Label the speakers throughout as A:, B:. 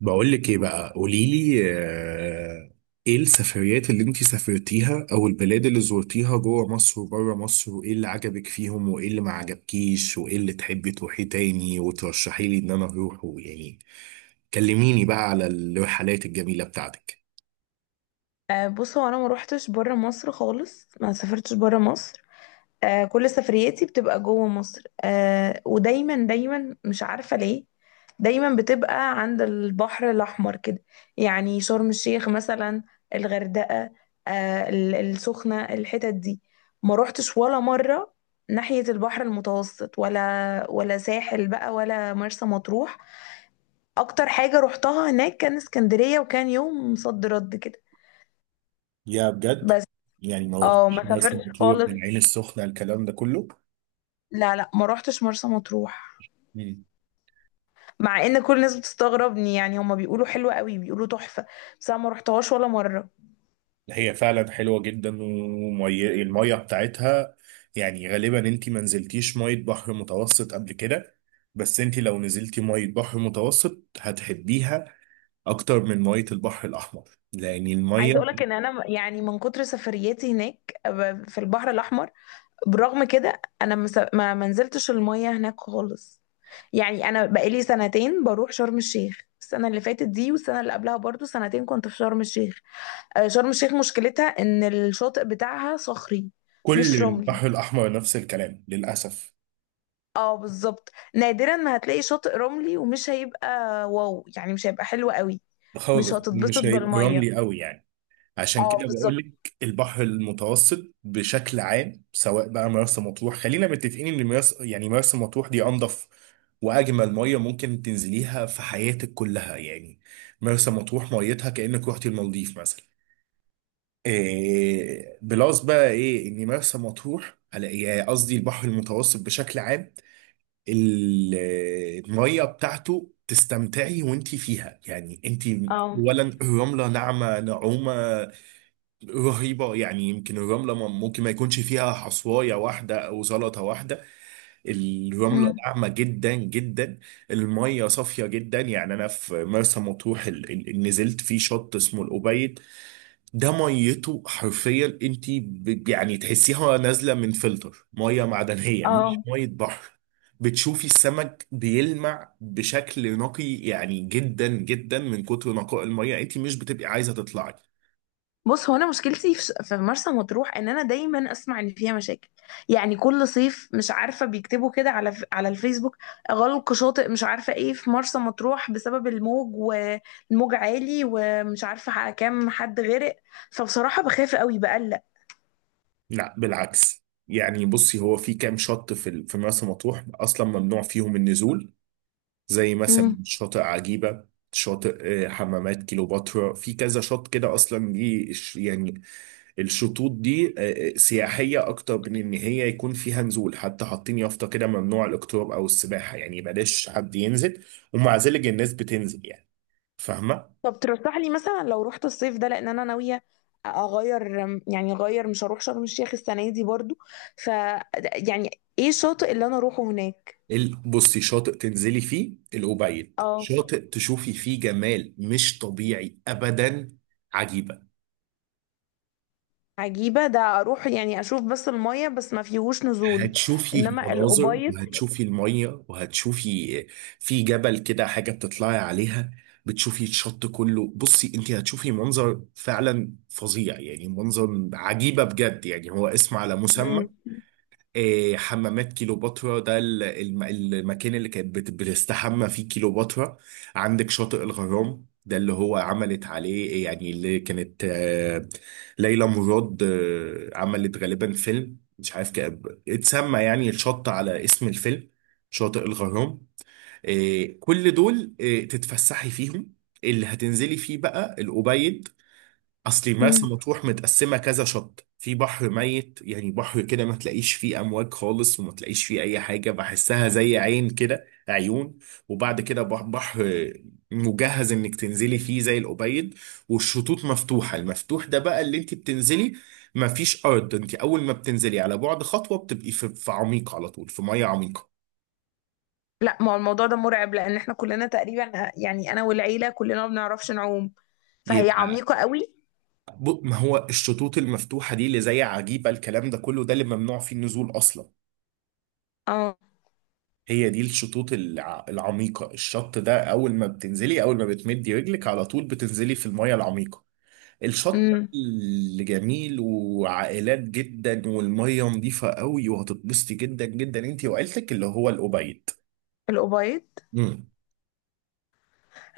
A: بقول لك ايه بقى قولي لي ايه السفريات اللي انت سافرتيها او البلاد اللي زرتيها جوه مصر وبره مصر، وايه اللي عجبك فيهم وايه اللي ما عجبكيش وايه اللي تحبي تروحي تاني وترشحي لي ان انا اروحه يعني. كلميني بقى على الرحلات الجميلة بتاعتك.
B: بص هو انا ما روحتش بره مصر خالص، ما سافرتش بره مصر. كل سفرياتي بتبقى جوه مصر. ودايما دايما مش عارفة ليه. دايما بتبقى عند البحر الأحمر كده. يعني شرم الشيخ مثلا، الغردقة، السخنة، الحتت دي ما روحتش ولا مرة. ناحية البحر المتوسط ولا ساحل بقى، ولا مرسى مطروح. أكتر حاجة روحتها هناك كان اسكندرية، وكان يوم صد رد كده
A: يا بجد.
B: بس.
A: يعني ما
B: اه،
A: رحتش
B: ما
A: مرسى
B: سافرتش
A: مطروح،
B: خالص،
A: العين السخنة، الكلام ده كله.
B: لا لا، ما روحتش مرسى مطروح. مع ان كل الناس بتستغربني. يعني هما بيقولوا حلوة قوي، بيقولوا تحفة. بس انا ما روحتهاش ولا مرة.
A: هي فعلا حلوه جدا والميه بتاعتها. يعني غالبا انت ما نزلتيش ميه بحر متوسط قبل كده، بس انت لو نزلتي ميه بحر متوسط هتحبيها اكتر من ميه البحر الاحمر، لان الميه،
B: عايزة اقولك ان انا يعني من كتر سفرياتي هناك في البحر الاحمر، برغم كده انا ما منزلتش المية هناك خالص. يعني انا بقالي 2 سنين شرم الشيخ. السنة اللي فاتت دي والسنة اللي قبلها برضو 2 سنين كنت في شرم الشيخ. شرم الشيخ مشكلتها ان الشاطئ بتاعها صخري، مش
A: كل
B: رملي.
A: البحر الاحمر نفس الكلام للاسف.
B: اه بالظبط، نادرا ما هتلاقي شاطئ رملي. ومش هيبقى واو، يعني مش هيبقى حلو قوي. مش
A: خالص
B: هتتبسط
A: مش هيبقى
B: بالميه.
A: رملي قوي يعني. عشان
B: اه
A: كده بقول
B: بالظبط.
A: لك البحر المتوسط بشكل عام، سواء بقى مرسى مطروح، خلينا متفقين ان مرسى، يعني مرسى مطروح دي انضف واجمل ميه ممكن تنزليها في حياتك كلها يعني. مرسى مطروح ميتها كانك رحتي المالديف مثلا. إيه بلس بقى ايه ان مرسى مطروح على إيه؟ يعني قصدي البحر المتوسط بشكل عام. ال- الميه بتاعته تستمتعي وانتي فيها، يعني انتي
B: اه.
A: اولا الرمله ناعمه نعومه رهيبة يعني، يمكن الرملة ممكن ما يكونش فيها حصواية واحدة أو زلطة واحدة. الرملة
B: مم.
A: ناعمة جدا جدا. المية صافية جدا. يعني أنا في مرسى مطروح نزلت في شط اسمه الأبيض. ده ميته حرفيا أنت يعني تحسيها نازلة من فلتر مية معدنية مش
B: اه،
A: مية بحر. بتشوفي السمك بيلمع بشكل نقي، يعني جدا جدا من كتر نقاء المية انت مش بتبقي عايزة تطلعي.
B: بص هو انا مشكلتي في مرسى مطروح ان انا دايما اسمع ان فيها مشاكل. يعني كل صيف مش عارفه بيكتبوا كده على الفيسبوك: غلق شاطئ مش عارفه ايه في مرسى مطروح بسبب الموج، والموج عالي، ومش عارفه كام حد غرق. فبصراحه بخاف قوي، بقلق.
A: لا بالعكس، يعني بصي، هو في كام شط في مرسى مطروح اصلا ممنوع فيهم النزول، زي مثلا شاطئ عجيبة، شاطئ حمامات كيلوباترا، في كذا شط كده اصلا، دي يعني الشطوط دي سياحية اكتر من ان هي يكون فيها نزول، حتى حاطين يافطة كده ممنوع الاقتراب او السباحة، يعني بلاش حد ينزل، ومع ذلك الناس بتنزل يعني. فاهمة؟
B: طب ترشح لي مثلا لو رحت الصيف ده، لان انا ناويه اغير. يعني اغير، مش هروح شرم الشيخ السنه دي برضو. ف يعني ايه الشاطئ اللي انا اروحه هناك؟
A: بصي، شاطئ تنزلي فيه الأوبيد،
B: اه.
A: شاطئ تشوفي فيه جمال مش طبيعي أبدا. عجيبة،
B: عجيبه ده اروح يعني اشوف بس الميه، بس ما فيهوش نزول.
A: هتشوفي
B: انما
A: مناظر
B: الابيض.
A: وهتشوفي المية وهتشوفي في جبل كده حاجة بتطلعي عليها، بتشوفي الشط كله. بصي انت هتشوفي منظر فعلا فظيع، يعني منظر عجيبة بجد، يعني هو اسم على مسمى.
B: مم.
A: حمامات كيلوباترا ده المكان اللي كانت بتستحمى فيه كيلوباترا. عندك شاطئ الغرام، ده اللي هو عملت عليه يعني، اللي كانت ليلى مراد عملت غالبا فيلم مش عارف اتسمى يعني الشط على اسم الفيلم، شاطئ الغرام. كل دول تتفسحي فيهم. اللي هتنزلي فيه بقى الأوبيد. اصلي مرسى
B: مم.
A: مطروح متقسمه كذا شط، في بحر ميت يعني بحر كده ما تلاقيش فيه امواج خالص وما تلاقيش فيه اي حاجه، بحسها زي عين كده، عيون، وبعد كده بحر مجهز انك تنزلي فيه زي الأبيض، والشطوط مفتوحه. المفتوح ده بقى اللي انت بتنزلي، ما فيش ارض، انت اول ما بتنزلي على بعد خطوه بتبقي في عميق على طول، في ميه عميقه.
B: لا، ما هو الموضوع ده مرعب. لان احنا كلنا تقريبا، يعني انا والعيله كلنا ما بنعرفش نعوم، فهي
A: يبقى
B: عميقه قوي.
A: ما هو الشطوط المفتوحه دي اللي زي عجيبه الكلام ده كله، ده اللي ممنوع فيه النزول اصلا.
B: اه.
A: هي دي الشطوط العميقة، الشط ده أول ما بتنزلي، أول ما بتمدي رجلك على طول بتنزلي في المية العميقة. الشط بقى
B: امم.
A: اللي جميل وعائلات جدا والمية نظيفة قوي وهتتبسطي جدا جدا انت وعيلتك، اللي هو الأبيض.
B: الابيض.
A: امم.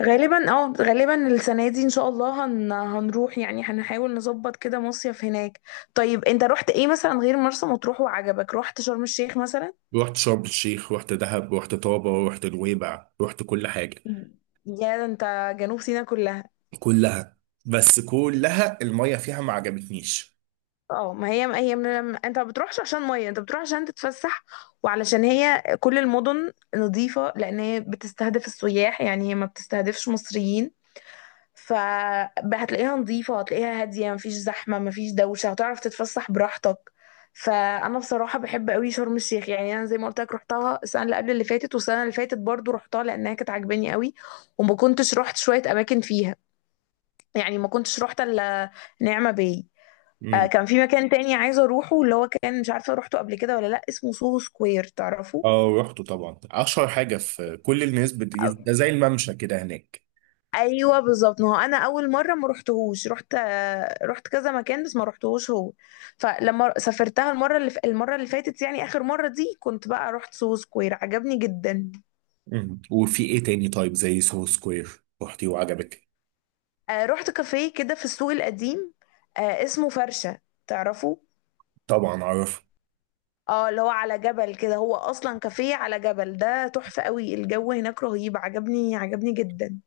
B: غالبا اه، غالبا السنة دي ان شاء الله هنروح، يعني هنحاول نظبط كده مصيف هناك. طيب انت رحت ايه مثلا غير مرسى مطروح وعجبك؟ رحت شرم الشيخ مثلا؟
A: رحت شرم الشيخ، رحت دهب، رحت طابة، رحت نويبع، رحت كل حاجة.
B: يا، ده انت جنوب سيناء كلها.
A: كلها. بس كلها المية فيها ما عجبتنيش.
B: اه، ما هي من انت ما بتروحش عشان ميه، انت بتروح عشان تتفسح. وعلشان هي كل المدن نظيفة، لان هي بتستهدف السياح، يعني هي ما بتستهدفش مصريين. ف هتلاقيها نظيفة، هتلاقيها هادية، مفيش زحمة، مفيش دوشة، هتعرف تتفسح براحتك. فأنا بصراحة بحب قوي شرم الشيخ. يعني أنا زي ما قلت لك، رحتها السنة اللي قبل اللي فاتت، والسنة اللي فاتت برضو رحتها، لأنها كانت عاجباني قوي. وما كنتش رحت شوية أماكن فيها، يعني ما كنتش رحت إلا نعمة باي.
A: امم.
B: كان في مكان تاني عايزة أروحه اللي هو كان مش عارفة روحته قبل كده ولا لأ، اسمه سوهو سكوير، تعرفه؟
A: اه رحت طبعا، اشهر حاجة، في كل الناس ده زي الممشى كده هناك.
B: ايوه بالظبط. ما هو انا اول مره ما رحتهوش. رحت كذا مكان، بس ما رحتهوش هو. فلما سافرتها المره اللي فاتت، يعني اخر مره دي، كنت بقى رحت سو سكوير، عجبني جدا.
A: مم. وفي ايه تاني؟ طيب زي سو سكوير رحتي وعجبك؟
B: آه، رحت كافيه كده في السوق القديم، آه اسمه فرشه، تعرفه؟
A: طبعا اعرف.
B: اه، اللي هو على جبل كده. هو اصلا كافيه على جبل، ده تحفه قوي. الجو هناك رهيب، عجبني عجبني جدا.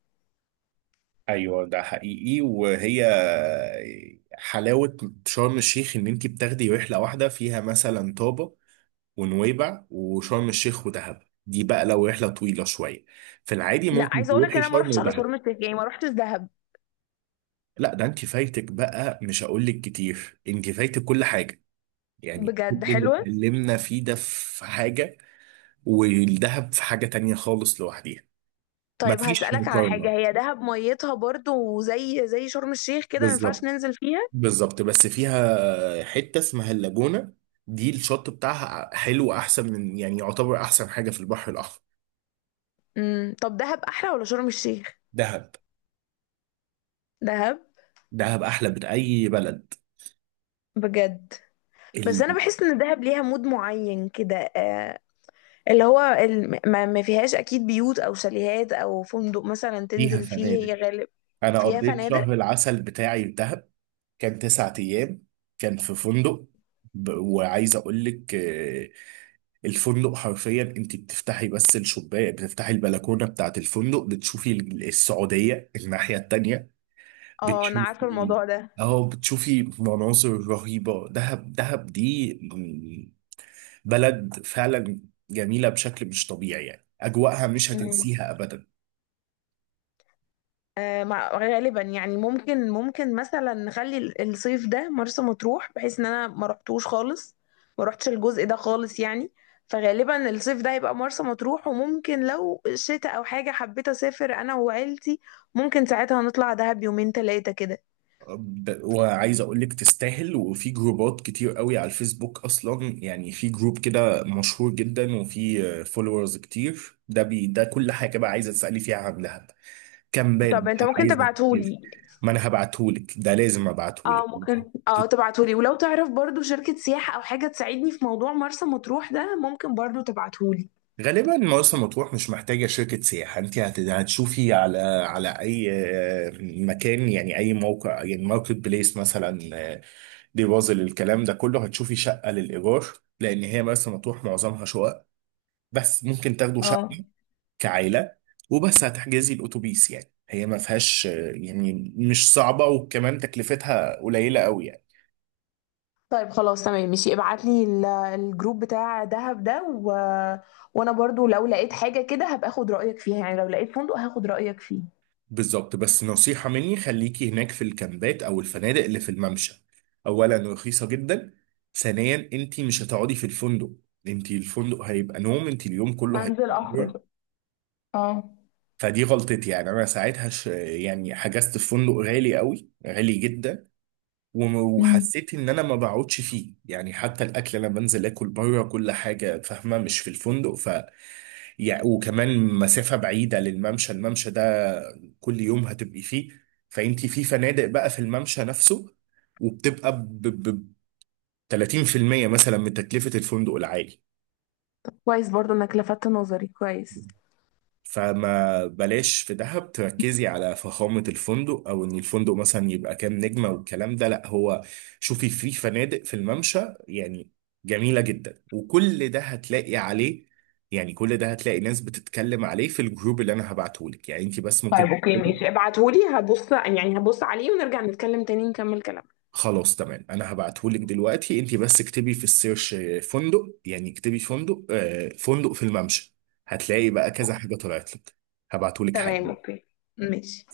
A: ايوه ده حقيقي. وهي حلاوه شرم الشيخ ان انت بتاخدي رحله واحده فيها مثلا طابه ونويبع وشرم الشيخ ودهب، دي بقى لو رحله طويله شويه. في العادي
B: لا،
A: ممكن
B: عايزه اقول لك
A: تروحي
B: انا ما
A: شرم
B: رحتش على
A: ودهب.
B: شرم الشيخ، يعني ما رحتش دهب.
A: لا ده انت فايتك بقى، مش هقول لك كتير، انت فايتك كل حاجه، يعني كل
B: بجد
A: اللي
B: حلوه.
A: اتكلمنا فيه ده في حاجه، والدهب في حاجه تانية خالص لوحديها.
B: طيب
A: مفيش
B: هسألك على حاجة:
A: مقارنه.
B: هي دهب ميتها برضو زي شرم الشيخ كده، ما ينفعش
A: بالظبط.
B: ننزل فيها؟
A: بالظبط، بس فيها حتة اسمها اللاجونة، دي الشط بتاعها حلو، أحسن من، يعني يعتبر أحسن حاجة في البحر الأحمر.
B: امم. طب دهب أحلى ولا شرم الشيخ؟
A: دهب.
B: دهب؟
A: دهب أحلى من أي بلد.
B: بجد؟ بس أنا
A: ال-
B: بحس إن دهب ليها مود معين كده. اللي هو ما فيهاش أكيد بيوت أو شاليهات أو فندق مثلا
A: فيها
B: تنزل فيه،
A: فنادق.
B: هي غالب.
A: أنا
B: فيها
A: قضيت
B: فنادق.
A: شهر العسل بتاعي في دهب، كان 9 أيام، كان في فندق. وعايز أقول لك الفندق حرفيا أنت بتفتحي بس الشباك، بتفتحي البلكونة بتاعت الفندق بتشوفي السعودية الناحية التانية.
B: اه، أنا عارفة
A: بتشوفي،
B: الموضوع ده.
A: اه بتشوفي مناظر رهيبة. دهب، دهب دي بلد فعلا جميلة بشكل مش طبيعي، يعني أجواءها مش
B: مم.
A: هتنسيها أبدا.
B: غالبا يعني، ممكن مثلا نخلي الصيف ده مرسى مطروح، بحيث ان انا ما رحتوش خالص، ما رحتش الجزء ده خالص يعني. فغالبا الصيف ده هيبقى مرسى مطروح، وممكن لو شتاء او حاجه حبيت اسافر انا وعيلتي، ممكن ساعتها نطلع دهب 2 3 أيام كده.
A: وعايز أقولك تستاهل، وفي جروبات كتير قوي على الفيسبوك أصلا. يعني في جروب كده مشهور جدا وفي فولورز كتير، ده بي ده كل حاجة بقى عايزة تسألي فيها عن دهب، كامبات
B: طب انت
A: بقى
B: ممكن
A: عايزة تجيبي.
B: تبعتهولي؟
A: ما أنا هبعتهولك، ده لازم أبعتهولك.
B: اه، ممكن اه تبعتهولي. ولو تعرف برضو شركه سياحه او حاجه تساعدني في موضوع مرسى مطروح ده، ممكن برضو تبعتهولي.
A: غالبا مرسى مطروح مش محتاجة شركة سياحة، انت هتشوفي على اي مكان، يعني اي موقع، يعني ماركت بليس مثلا، ديبوزل، الكلام ده كله هتشوفي شقة للإيجار، لأن هي مرسى مطروح معظمها شقق، بس ممكن تاخدوا
B: اه.
A: شقة كعائلة. وبس هتحجزي الأتوبيس. يعني هي ما فيهاش يعني مش صعبة، وكمان تكلفتها قليلة قوي يعني.
B: طيب خلاص تمام ماشي، ابعت لي الجروب بتاع دهب ده و... وانا برضو لو لقيت حاجة كده هبقى اخد رأيك فيها. يعني لو لقيت فندق هاخد رأيك فيه.
A: بالظبط، بس نصيحة مني، خليكي هناك في الكامبات أو الفنادق اللي في الممشى. أولا رخيصة جدا، ثانيا أنت مش هتقعدي في الفندق، أنت الفندق هيبقى نوم، أنت اليوم كله
B: هنزل
A: هيبقى
B: اخرج.
A: نوم.
B: اه.
A: فدي غلطتي، يعني أنا ساعتها يعني حجزت في فندق غالي قوي، غالي جدا،
B: امم.
A: وحسيت إن أنا ما بقعدش فيه، يعني حتى الأكل أنا بنزل آكل بره كل حاجة، فاهمة، مش في الفندق. يعني وكمان مسافة بعيدة للممشى، الممشى ده كل يوم هتبقي فيه. فانت في فنادق بقى في الممشى نفسه، وبتبقى 30% مثلا من تكلفة الفندق العالي.
B: كويس، برضو انك لفتت نظري، كويس.
A: فما بلاش في دهب تركزي على فخامة الفندق او ان الفندق مثلا يبقى كام نجمة والكلام ده، لا. هو شوفي في فنادق في الممشى، يعني جميلة جدا وكل ده هتلاقي عليه، يعني كل ده هتلاقي ناس بتتكلم عليه في الجروب اللي انا هبعتهولك. يعني انت بس ممكن
B: طيب اوكي
A: تكتبي.
B: ماشي، ابعتهولي، هبص عليه، ونرجع نتكلم تاني نكمل كلامنا.
A: خلاص تمام، انا هبعتهولك دلوقتي، انت بس اكتبي في السيرش فندق، يعني اكتبي فندق فندق في الممشى، هتلاقي بقى كذا حاجة طلعت لك. هبعتهولك
B: تمام،
A: حالا.
B: اوكي، ماشي.